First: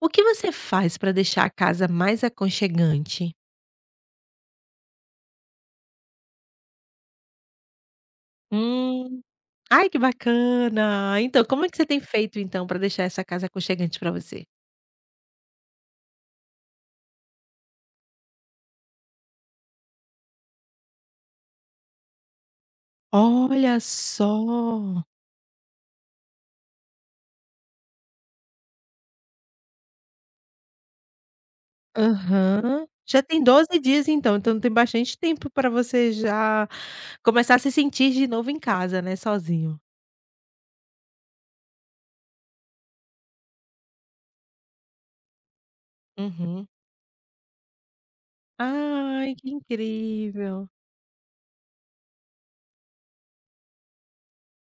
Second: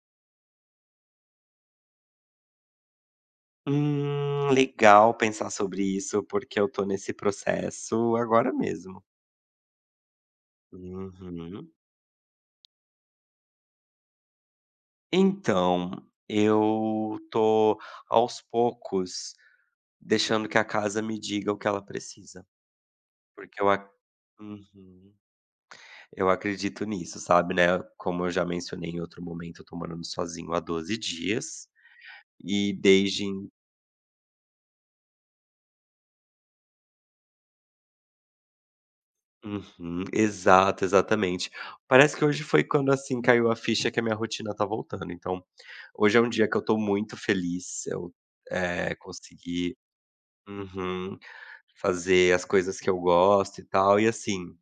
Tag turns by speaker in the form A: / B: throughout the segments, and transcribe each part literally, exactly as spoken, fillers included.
A: O que você faz para deixar a casa mais aconchegante?
B: Hum, legal pensar sobre isso, porque eu tô nesse processo agora mesmo.
A: Hum. Ai, que bacana! Então, como é
B: Uhum.
A: que você tem feito, então, para deixar essa casa aconchegante para você?
B: Então, eu tô aos poucos deixando que a casa me diga o que ela precisa, porque eu,
A: Olha
B: ac-
A: só!
B: Uhum. Eu acredito nisso, sabe, né? Como eu já mencionei em outro momento, eu tô morando sozinho há doze dias e
A: Aham. Já
B: desde.
A: tem doze dias, então, então tem bastante tempo para você já começar a se sentir de novo em casa, né, sozinho.
B: Uhum, exato, exatamente. Parece que hoje foi quando, assim, caiu a ficha que a minha rotina tá voltando, então, hoje é um dia que eu
A: Uhum.
B: tô muito feliz, eu, eh,
A: Ai, que
B: consegui.
A: incrível!
B: Uhum. Fazer as coisas que eu gosto e tal, e assim,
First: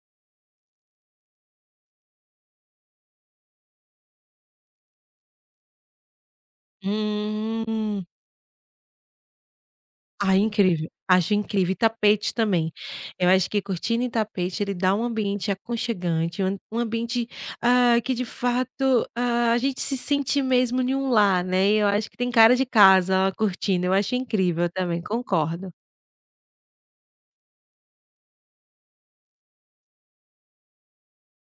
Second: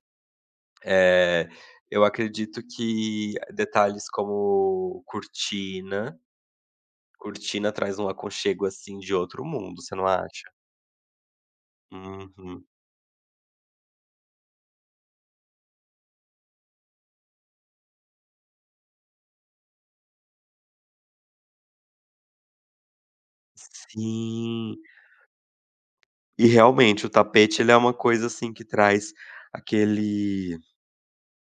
B: eh, eu acredito que detalhes como cortina cortina traz
A: Hum.
B: um aconchego, assim, de outro mundo, você não
A: Ai,
B: acha?
A: incrível. Acho incrível. E tapete
B: Uhum.
A: também. Eu acho que cortina e tapete, ele dá um ambiente aconchegante, um um ambiente, ah, que de fato, ah, a gente se sente mesmo em um lar, né. E eu acho que tem cara de casa a cortina, eu acho incrível
B: Sim.
A: também, concordo.
B: E realmente o tapete ele é uma coisa, assim, que traz aquele.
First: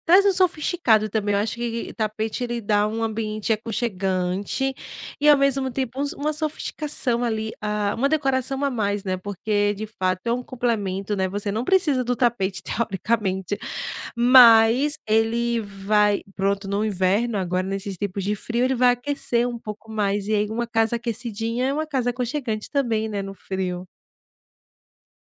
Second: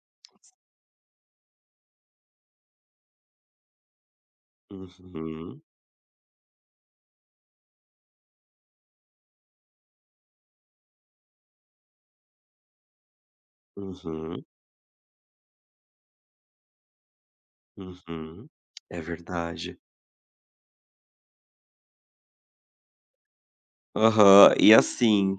A: Traz um sofisticado também, eu acho que tapete ele dá um ambiente aconchegante e, ao
B: Uhum,
A: mesmo tempo, uns uma sofisticação ali, ah, uma decoração a mais, né, porque de fato é um complemento, né, você não precisa do tapete teoricamente.
B: uhum,
A: Mas ele vai pronto, no inverno, agora nesses tipos de
B: uhum.
A: frio, ele vai
B: É
A: aquecer um
B: verdade.
A: pouco mais, e aí uma casa aquecidinha é uma casa aconchegante também, né, no frio.
B: Aham. E, assim,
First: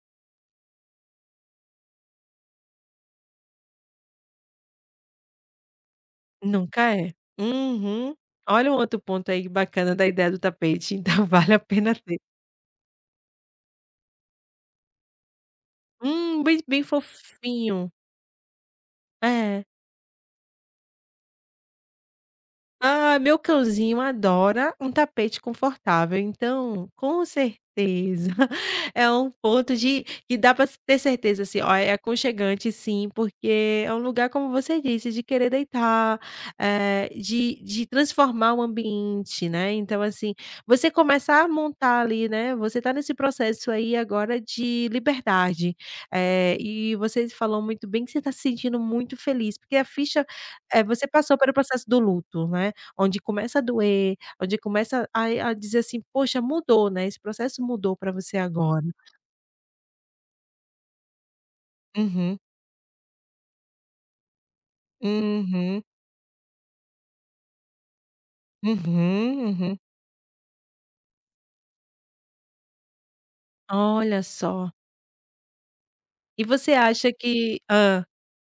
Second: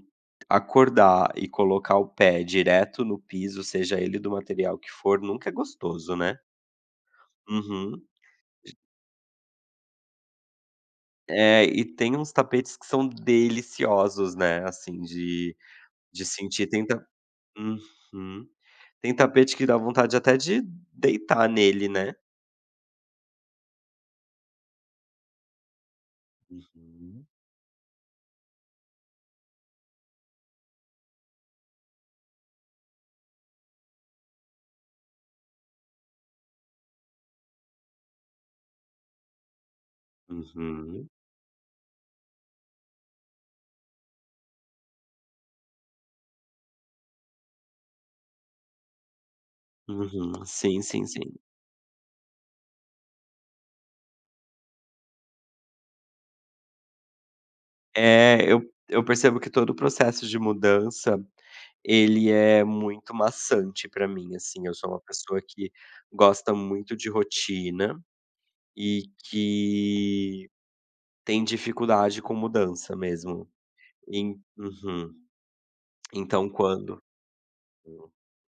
B: acordar e colocar o pé direto no piso, seja ele do material que for, nunca é gostoso, né.
A: Nunca é.
B: Uhum.
A: Uhum. Olha um outro ponto aí bacana da ideia do tapete, então, vale a
B: É, e
A: pena
B: tem
A: ter.
B: uns tapetes que são deliciosos, né, assim, de de
A: Hum, bem
B: sentir.
A: bem
B: Tem ta
A: fofinho.
B: Uhum. Tem tapete
A: É.
B: que dá vontade até de deitar nele, né.
A: Ah, meu cãozinho adora um tapete confortável, então, com
B: Uhum,
A: certeza, é um ponto de que dá para ter certeza, assim, ó, é aconchegante sim, porque é um lugar, como você disse, de querer deitar, eh, de de transformar o ambiente, né. Então, assim, você
B: uhum.
A: começar a montar ali, né, você tá nesse processo aí agora de liberdade, eh, e você falou muito bem que você tá se sentindo muito feliz, porque a ficha
B: Uhum. Sim,
A: é,
B: sim,
A: você
B: sim.
A: passou pelo processo do luto, né. Onde começa a doer, onde começa a a dizer assim: "Poxa, mudou, né, esse processo mudou para você
B: É, eu
A: agora".
B: eu percebo que todo o processo de mudança, ele
A: Uhum,
B: é muito maçante pra mim, assim. Eu sou uma pessoa que
A: uhum,
B: gosta muito de rotina e
A: uhum, uhum.
B: que tem dificuldade com mudança mesmo.
A: Olha
B: En
A: só.
B: Uhum.
A: E
B: Então
A: você
B: quando
A: acha que...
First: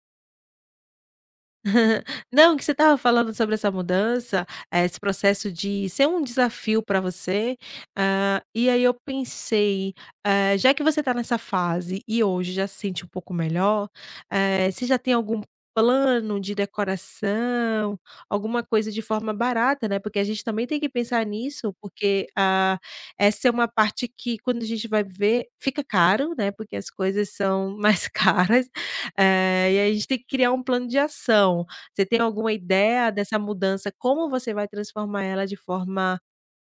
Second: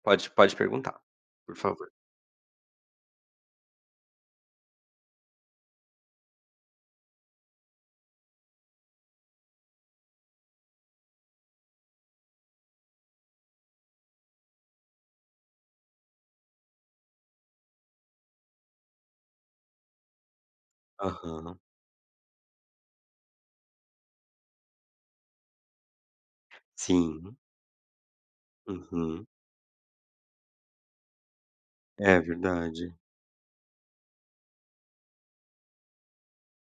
B: pode pode perguntar, por favor.
A: Não, que você estava falando sobre essa mudança, eh, esse processo de ser um desafio para você, hã, e aí eu pensei, eh, já que você está nessa fase e hoje já se sente um pouco melhor, eh, você já tem algum plano de decoração, alguma coisa de forma barata, né, porque a gente também tem que pensar
B: Aham.
A: nisso, porque, ah, essa é uma parte que quando a gente vai ver fica caro, né, porque as coisas
B: Sim.
A: são mais caras.
B: Uhum.
A: Eh, e aí a gente tem que criar um plano de ação. Você tem
B: É
A: alguma
B: verdade.
A: ideia dessa mudança, como você vai transformar ela de forma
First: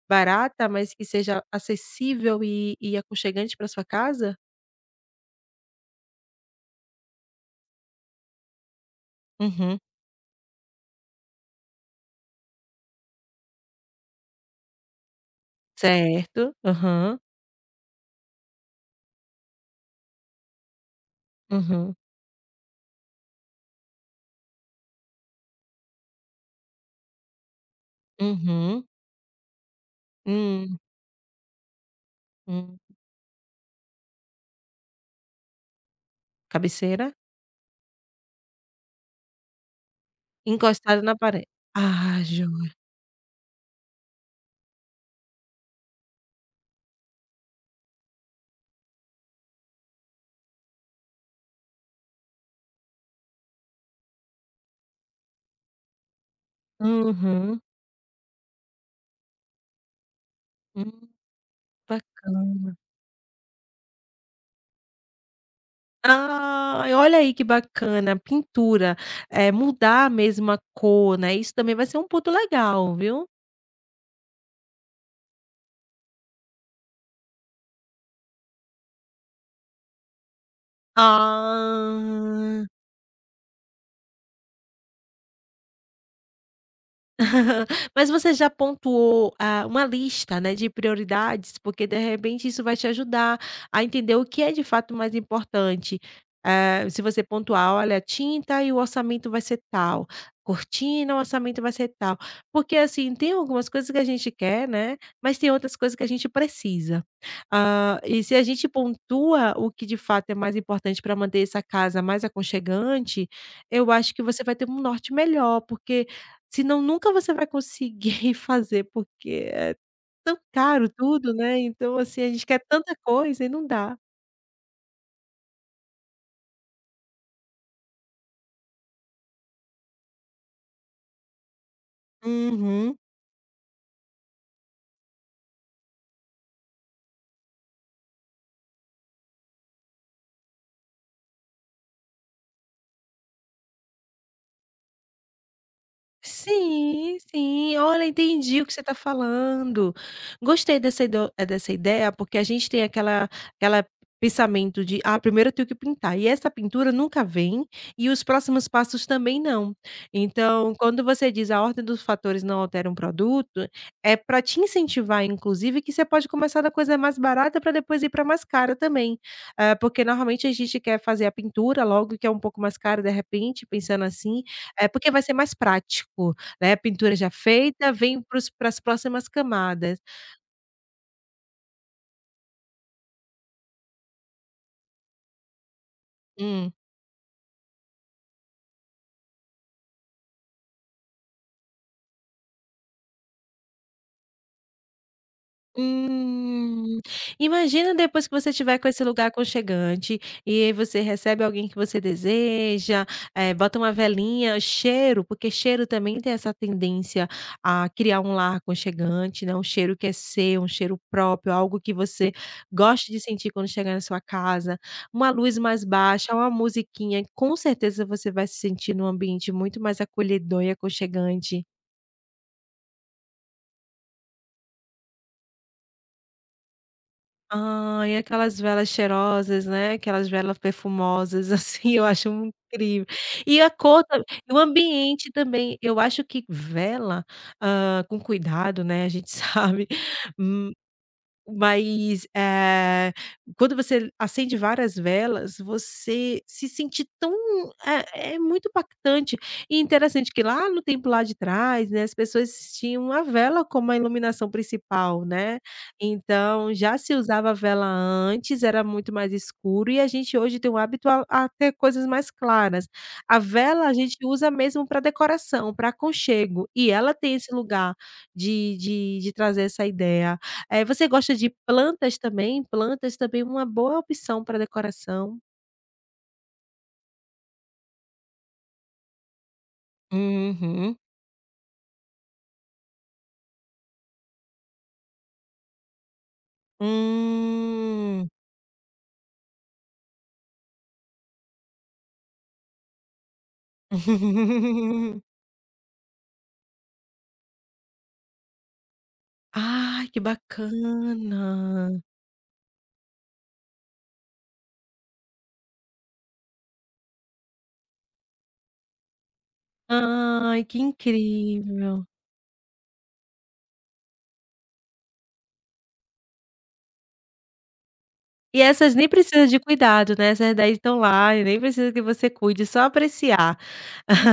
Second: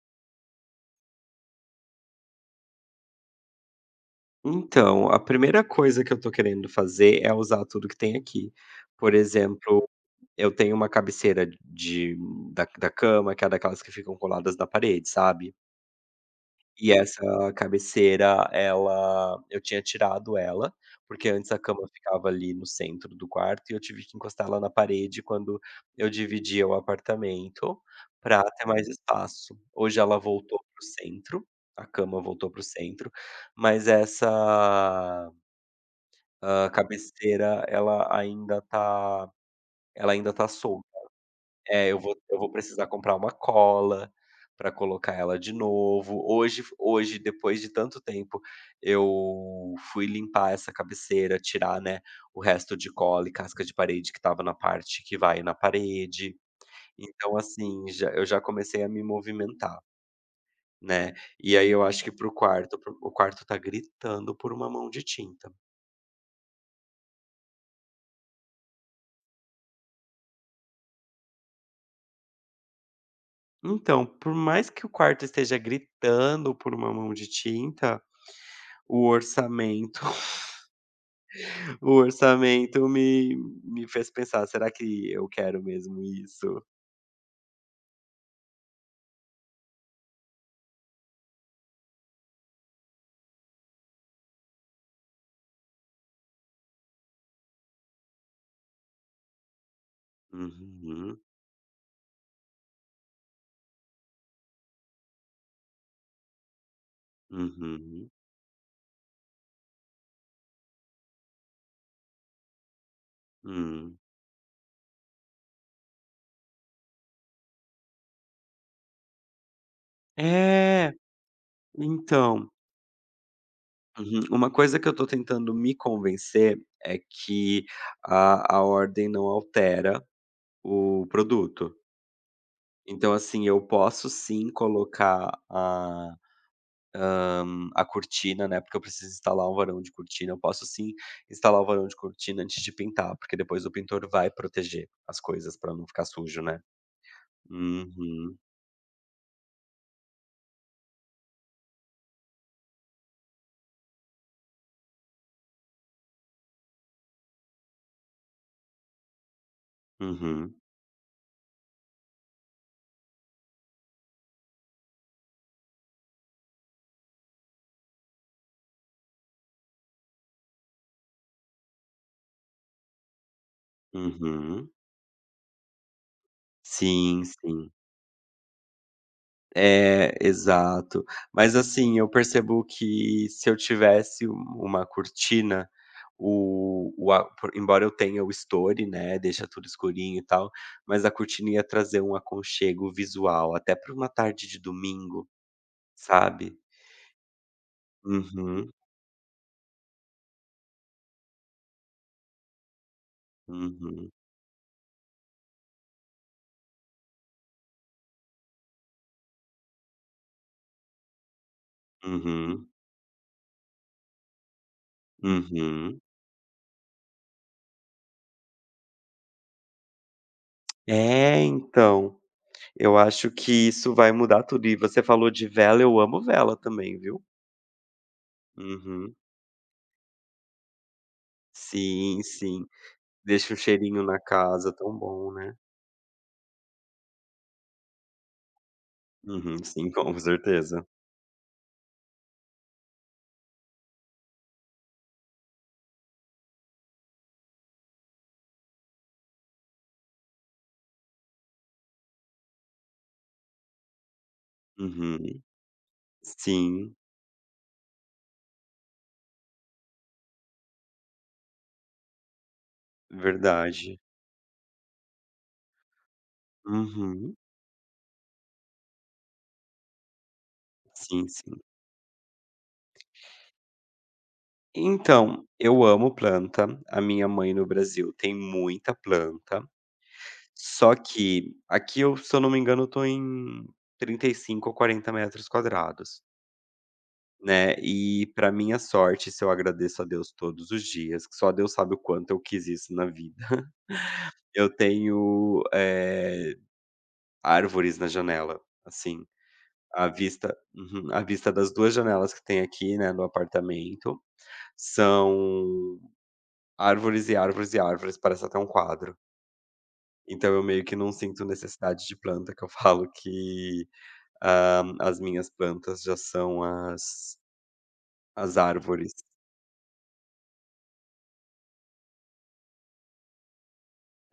A: barata, mas que seja acessível e e aconchegante pra sua casa?
B: Então, a primeira coisa que eu tô querendo fazer é usar tudo que tem aqui. Por
A: Uhum.
B: exemplo, eu tenho uma cabeceira de da da cama, que é daquelas que ficam coladas na parede, sabe.
A: Certo.
B: E
A: Aham.
B: essa cabeceira, ela eu tinha tirado ela, porque antes a cama
A: Uhum.
B: ficava ali no centro do quarto e eu tive que encostar ela na parede quando eu dividia o apartamento, para ter
A: Uhum.
B: mais espaço. Hoje ela voltou
A: Uhum.
B: para o centro, a cama voltou para o centro, mas essa a
A: Cabeceira?
B: cabeceira ela ainda tá ela ainda tá solta.
A: Encostada na parede.
B: É, eu vou
A: Ah,
B: eu vou
A: joia.
B: precisar comprar uma cola para colocar ela de novo. Hoje hoje, depois de tanto tempo, eu fui limpar essa cabeceira, tirar, né, o resto de cola e casca de parede que estava na parte que vai na parede. Então,
A: Uhum.
B: assim, já eu já comecei a me movimentar,
A: Hum,
B: né. E aí eu acho que pro
A: bacana.
B: quarto pro o quarto tá gritando por uma mão de tinta.
A: Ai, olha aí que bacana, pintura, é mudar mesmo a cor, né, isso também vai ser um ponto legal, viu?
B: Então, por mais que o quarto esteja gritando por uma mão de tinta, o orçamento o
A: Ah.
B: orçamento me me fez pensar: "Será que eu quero mesmo isso?".
A: Mas você já pontuou, ah, uma lista, né, de prioridades? Porque de repente isso vai te ajudar a entender o que é de fato mais importante. Eh, se você pontuar: "Olha, tinta e o orçamento vai ser tal, cortina, o
B: Uhum,
A: orçamento vai ser tal". Porque, assim, tem algumas coisas que a gente quer, né, mas tem outras coisas que a gente precisa. Ah,
B: uhum,
A: e se a gente pontua o que de fato é mais importante para manter essa casa mais aconchegante, eu
B: hum.
A: acho que você vai ter um norte melhor. Porque senão nunca você vai conseguir fazer, porque é tão caro
B: É,
A: tudo, né, então, assim, a
B: então,
A: gente quer tanta coisa e não dá.
B: uhum, uma coisa que eu tô tentando me convencer é que a a ordem não altera o produto.
A: Uhum.
B: Então, assim, eu posso sim colocar a hum, a cortina, né, porque eu preciso instalar um varão de cortina. Eu posso sim instalar o varão de cortina antes de pintar, porque depois o pintor vai proteger as coisas para não ficar sujo, né.
A: Sim, sim. Olha,
B: Uhum,
A: entendi o que você está falando. Gostei dessa ido eh, dessa ideia, porque a gente tem aquela aquela pensamento de: "Ah, primeiro eu tenho que pintar", e essa pintura nunca vem, e os próximos passos também não.
B: uhum,
A: Então, quando você diz: "A ordem dos fatores não altera um produto", é para te incentivar, inclusive, que você pode começar da coisa mais barata para depois ir para mais cara também. Eh, porque normalmente a gente quer fazer a pintura logo, que é um pouco mais cara, de repente, pensando assim,
B: uhum.
A: é, porque vai ser mais prático, né, pintura
B: Sim,
A: já
B: sim.
A: feita, vem para as próximas camadas.
B: É, exato. Mas assim, eu percebo que se eu tivesse um- uma cortina,
A: Hum.
B: o o a por embora eu tenha o story, né, deixa tudo escurinho e tal, mas a cortina ia trazer um aconchego visual, até para uma tarde de domingo. Sabe?
A: Hum. Imagina depois que você
B: Uhum,
A: estiver com esse lugar aconchegante, e aí você recebe alguém que você deseja, eh, bota uma
B: uhum,
A: velinha, cheiro, porque cheiro também tem essa tendência a criar um lar aconchegante, né, um cheiro que é seu, um cheiro próprio, algo que você
B: uhum,
A: gosta de sentir quando chegar na sua casa, uma luz mais
B: uhum.
A: baixa, uma musiquinha, com certeza você vai se sentir num ambiente muito mais acolhedor e
B: É,
A: aconchegante.
B: então, eu acho que isso vai mudar tudo. E você falou de vela, eu amo vela também, viu?
A: Ah, e aquelas velas
B: Uhum.
A: cheirosas, né, aquelas velas perfumosas, assim, eu
B: Sim,
A: acho
B: sim.
A: incrível.
B: Deixa um
A: E a
B: cheirinho
A: cor
B: na
A: tam e o
B: casa, tão
A: ambiente
B: bom, né?
A: também, eu acho que vela, ah, com cuidado, né, a gente
B: Uhum,
A: sabe,
B: sim, com certeza.
A: mas, eh, quando você acende várias velas, você se sente tão... é é muito impactante e interessante que lá no tempo lá de trás, né, as pessoas tinham a vela como a iluminação principal,
B: Uhum.
A: né. Então
B: Sim,
A: já se usava a vela antes, era muito mais escuro e a gente hoje tem o hábito a a ter coisas mais claras. A vela a
B: verdade.
A: gente usa mesmo para decoração, para aconchego, e ela tem
B: Uhum.
A: esse lugar de de de trazer essa ideia. Eh, você
B: Sim,
A: gosta de
B: sim.
A: plantas também? Plantas também é uma boa opção para decoração.
B: Então, eu amo planta. A minha mãe no Brasil tem muita planta. Só
A: Uhum.
B: que aqui eu, se eu não me engano, eu tô em trinta e cinco ou quarenta metros quadrados, né. E
A: Hum.
B: pra minha sorte, isso eu agradeço a Deus todos os dias, que só Deus sabe o quanto eu quis isso na vida. Eu tenho, eh, árvores na janela, assim,
A: Ai,
B: a
A: que
B: vista. Uhum. A vista das duas
A: bacana.
B: janelas que tem aqui, né, no apartamento, são árvores e árvores e árvores, parece até um quadro. Então
A: Ai,
B: eu
A: que
B: meio que não sinto necessidade
A: incrível.
B: de planta, que eu falo que ah, as minhas plantas já são as as
A: E essas nem
B: árvores.
A: precisa de cuidado, né, essas daí estão lá e nem precisa que você cuide, só apreciar.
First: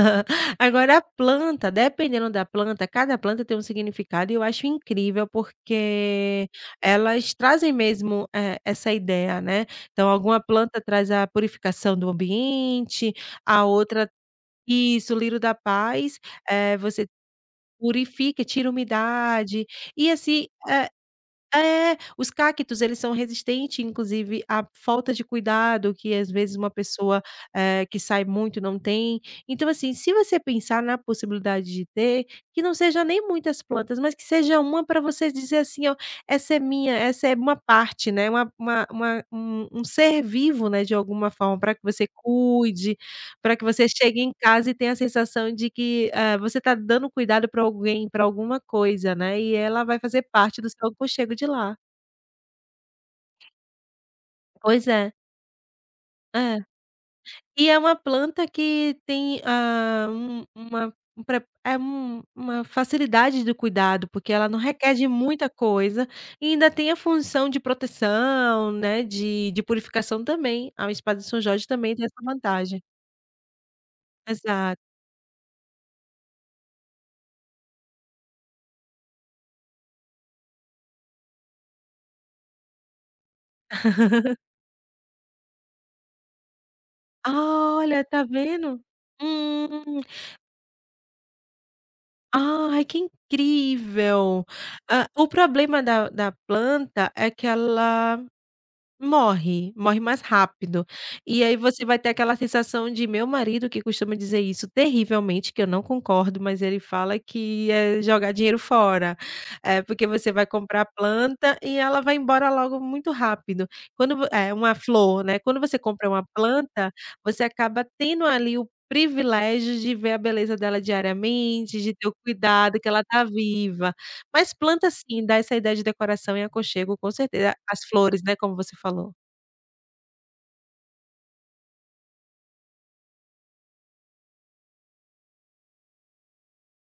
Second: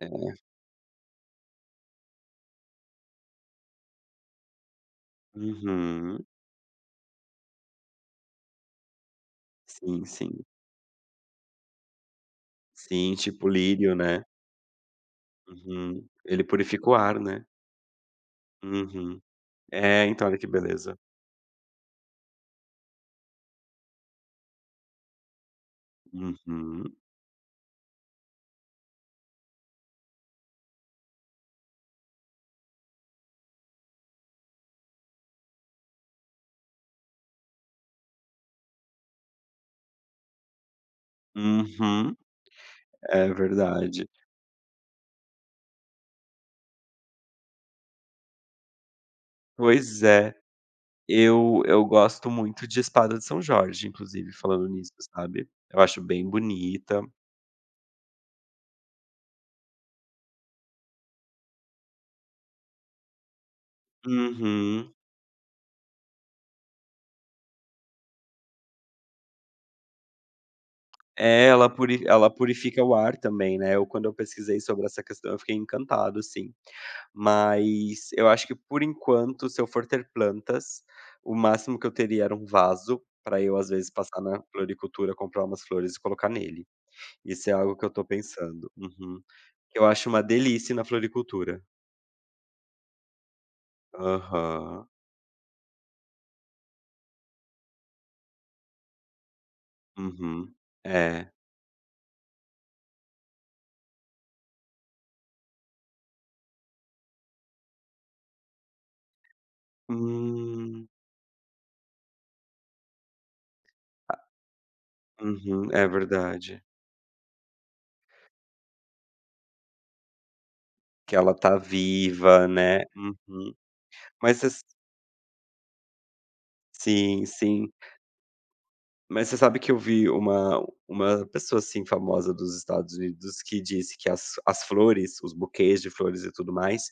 B: É.
A: Agora a planta, dependendo da planta, cada planta tem um significado e eu acho incrível,
B: Uhum.
A: porque elas trazem mesmo, eh, essa ideia, né.
B: Sim,
A: Então alguma
B: sim.
A: planta traz a purificação do ambiente,
B: Sim, tipo
A: a
B: lírio,
A: outra...
B: né.
A: isso, o lírio da
B: Uhum.
A: paz,
B: Ele
A: eh,
B: purifica o
A: você
B: ar, né.
A: purifica, tira
B: Uhum.
A: umidade,
B: É,
A: e
B: então, olha que
A: assim, eh
B: beleza.
A: é, os cactos eles são resistentes, inclusive, à falta de cuidado que às vezes uma
B: Uhum.
A: pessoa, eh, que sai muito não tem. Então, assim, se você pensar na possibilidade de ter, que não seja nem muitas plantas, mas que seja uma para você dizer assim: "Ó, essa é minha, essa é uma parte, né, uma uma uma um um ser vivo, né, de alguma forma, para que você
B: Uhum.
A: cuide",
B: É
A: para que você
B: verdade.
A: chegue em casa e tenha a sensação de que, eh, você está dando cuidado para alguém, para alguma coisa, né, e ela vai
B: Pois
A: fazer
B: é.
A: parte do seu aconchego de
B: Eu
A: lá.
B: eu gosto muito de espada de São Jorge, inclusive, falando
A: Pois
B: nisso,
A: é.
B: sabe. Eu acho bem
A: É.
B: bonita.
A: E é uma planta que tem, ah, um uma um pre é um uma facilidade do cuidado, porque ela não requer
B: Uhum.
A: de muita coisa e ainda tem a função de proteção, né, de de purificação também. A espada de São
B: É,
A: Jorge
B: ela
A: também
B: puri
A: tem essa
B: ela
A: vantagem.
B: purifica o ar também, né. Eu quando eu pesquisei
A: Exato.
B: sobre essa questão, eu fiquei encantado, assim. Mas eu acho que por enquanto, se eu for ter plantas, o máximo que eu teria era um vaso para eu, às vezes, passar na floricultura, comprar umas flores e colocar nele. Isso é algo
A: Ah,
B: que eu
A: olha,
B: tô
A: tá
B: pensando.
A: vendo?
B: Uhum. Eu
A: Hum.
B: acho uma delícia ir na floricultura.
A: Ai, que incrível!
B: Aham.
A: Ah, o problema da da planta é que ela... Morre, morre mais
B: Uhum.
A: rápido.
B: É.
A: E aí você vai ter aquela sensação de meu marido, que costuma dizer isso terrivelmente, que eu não concordo, mas ele fala que é jogar dinheiro fora, é porque você vai comprar a
B: Hum.
A: planta e ela vai embora logo muito rápido. Quando vo é uma flor, né, quando
B: Uhum.
A: você
B: É
A: compra uma
B: verdade.
A: planta, você acaba tendo ali o privilégio de ver a beleza dela
B: Que ela tá
A: diariamente, de ter o
B: viva,
A: cuidado
B: né.
A: que ela tá
B: Uhum.
A: viva.
B: Mas você.
A: Mas planta sim, dá essa ideia de decoração e aconchego, com
B: Sim,
A: certeza.
B: sim.
A: As flores, né, como você falou.
B: Mas você sabe que eu vi uma uma pessoa, assim, famosa dos Estados Unidos que disse que as as flores, os buquês de flores e tudo mais,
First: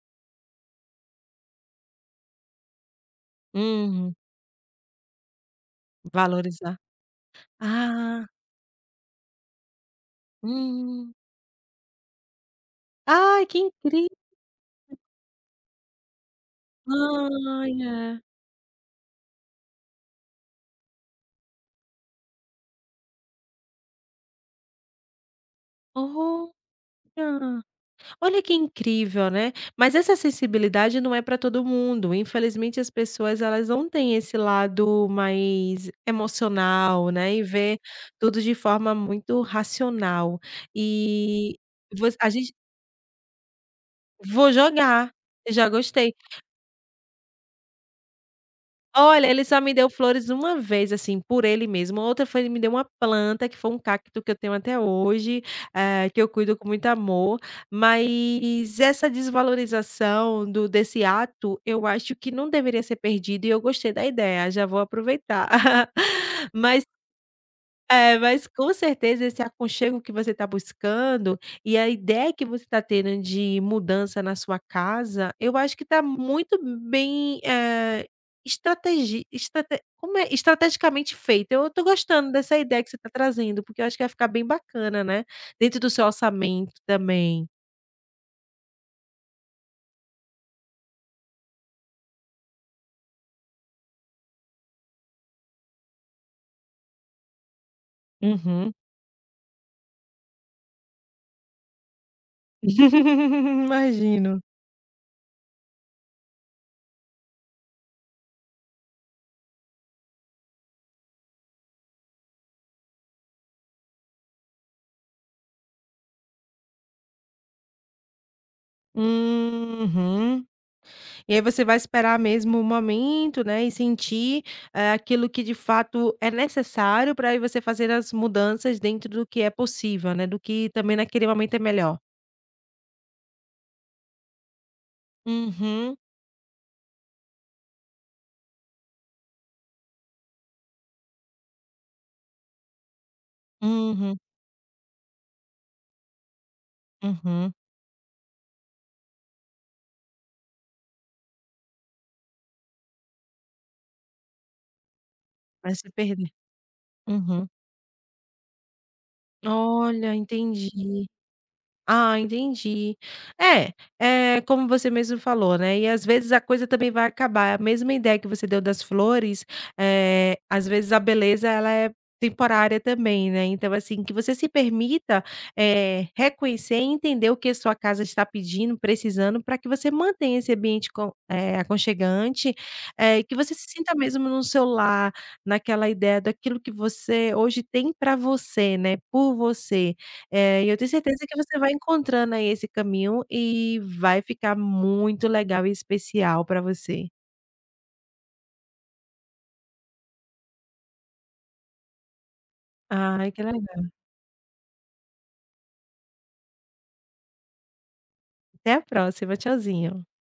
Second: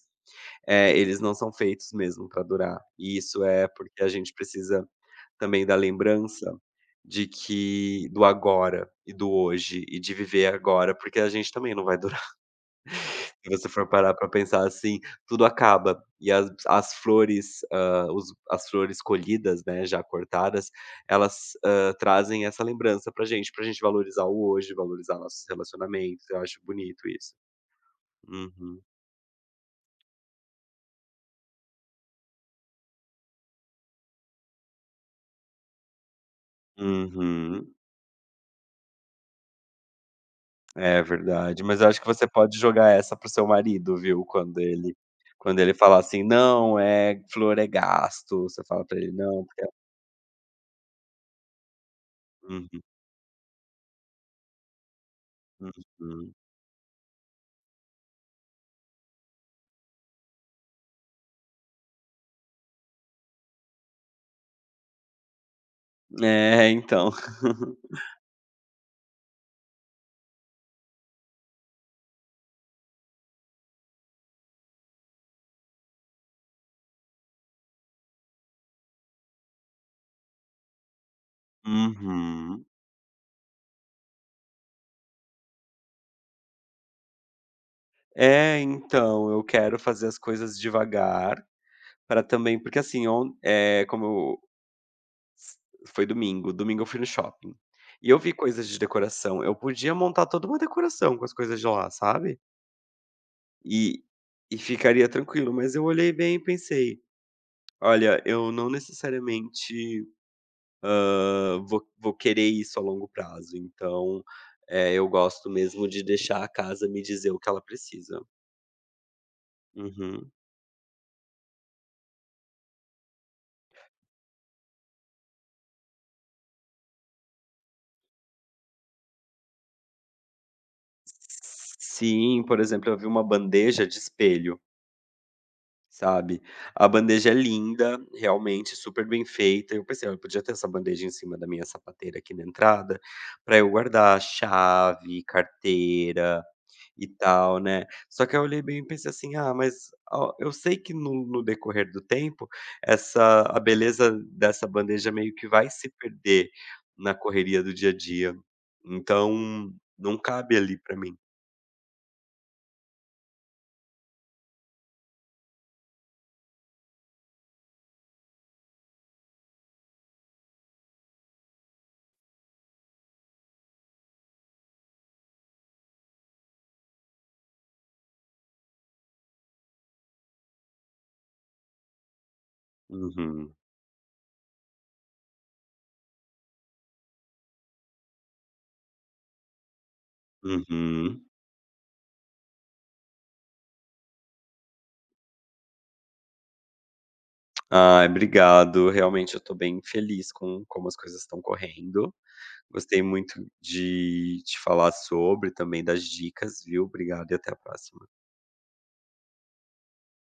B: eh, eles não são feitos mesmo para durar. E isso é porque a
A: Uhum,
B: gente precisa também da lembrança
A: valorizar.
B: de que do
A: Ah,
B: agora e do hoje e de viver agora,
A: hum.
B: porque a gente também não vai.
A: Ai,
B: Se
A: que
B: você for parar
A: incrível.
B: pra pensar assim, tudo acaba e as as flores, hã,
A: Olha,
B: os as flores colhidas, né, já cortadas, elas, hã, trazem essa lembrança pra gente, pra gente valorizar o hoje, valorizar nossos relacionamentos, eu
A: olha.
B: acho bonito isso.
A: Olha que
B: Uhum.
A: incrível, né. Mas essa sensibilidade não é para todo mundo, infelizmente as pessoas elas não têm esse lado mais emocional, né, e
B: Uhum.
A: vê tudo de forma muito racional.
B: É
A: E
B: verdade, mas eu acho que
A: voc
B: você
A: a gente...
B: pode jogar essa pro seu marido, viu,
A: vou
B: quando ele
A: jogar,
B: quando
A: já
B: ele falar
A: gostei.
B: assim: "Não, é flor é gasto", você fala pra ele:
A: Olha, ele
B: "Não,
A: só
B: porque" é.
A: me deu flores uma vez, assim, por ele mesmo. A outra foi ele me deu
B: Uhum,
A: uma planta, que foi um cacto que eu tenho até hoje, eh, que eu
B: uhum.
A: cuido com muito amor. Mas essa desvalorização do desse ato, eu acho que não deveria ser perdido e eu gostei da ideia, já vou aproveitar.
B: É,
A: Mas
B: então.
A: é, mas com certeza esse aconchego que você está buscando, e a ideia que você está tendo de mudança na sua casa, eu acho que está muito bem, eh, estrategi estrate como é? Estrategicamente feita. Eu estou gostando dessa
B: Uhum.
A: ideia que você está trazendo, porque eu acho que vai ficar bem bacana, né, dentro do seu orçamento também.
B: É, então, eu quero fazer as coisas devagar, para também porque assim, on é como eu. Foi domingo, domingo eu fui no shopping, e eu vi coisas
A: Uhum.
B: de decoração, eu podia montar toda uma decoração com as coisas de lá, sabe, e
A: Imagino.
B: e ficaria tranquilo, mas eu olhei bem e pensei: "Olha, eu não necessariamente, hã, vou vou querer isso a longo prazo, então, eh, eu gosto mesmo de deixar a casa me dizer o que ela precisa". Uhum.
A: Uhum. E aí você vai esperar mesmo o momento, né, e sentir, eh, aquilo que de fato é necessário para aí você fazer as mudanças dentro do que é possível, né, do que também naquele momento é melhor.
B: Sim, por exemplo, eu vi uma bandeja de espelho,
A: Uhum,
B: sabe. A bandeja é linda, realmente super bem feita, eu pensei: "Olha, eu podia ter essa bandeja em cima da minha sapateira aqui na entrada, para eu
A: uhum,
B: guardar chave, carteira e
A: uhum.
B: tal, né". Só que eu olhei bem e pensei assim: "Ah, mas ó, eu sei que no no decorrer do tempo, essa a beleza dessa bandeja meio que vai
A: Vai
B: se
A: se perder.
B: perder na
A: Uhum.
B: correria do dia a dia, então
A: Olha,
B: não cabe ali para
A: entendi.
B: mim".
A: Ah, entendi. É, é como você mesmo falou, né, e às vezes a coisa também vai acabar. A mesma ideia que você deu das flores, eh, às vezes a beleza ela é temporária também, né, então assim, que você se permita, eh, reconhecer e entender o que a sua casa está pedindo, precisando, para que você mantenha esse ambiente con eh, aconchegante, eh, e que você
B: Uhum.
A: se sinta mesmo no seu lar, naquela ideia daquilo que você hoje tem para você, né, por você. É, e eu tenho certeza
B: Uhum.
A: que você vai encontrando aí esse caminho e vai ficar muito legal e especial para você.
B: Ai, obrigado. Realmente eu tô bem feliz com como as coisas estão correndo. Gostei
A: Ai,
B: muito
A: que legal.
B: de te falar sobre, também das dicas, viu? Obrigado e até a próxima.
A: Até a próxima. Tchauzinho.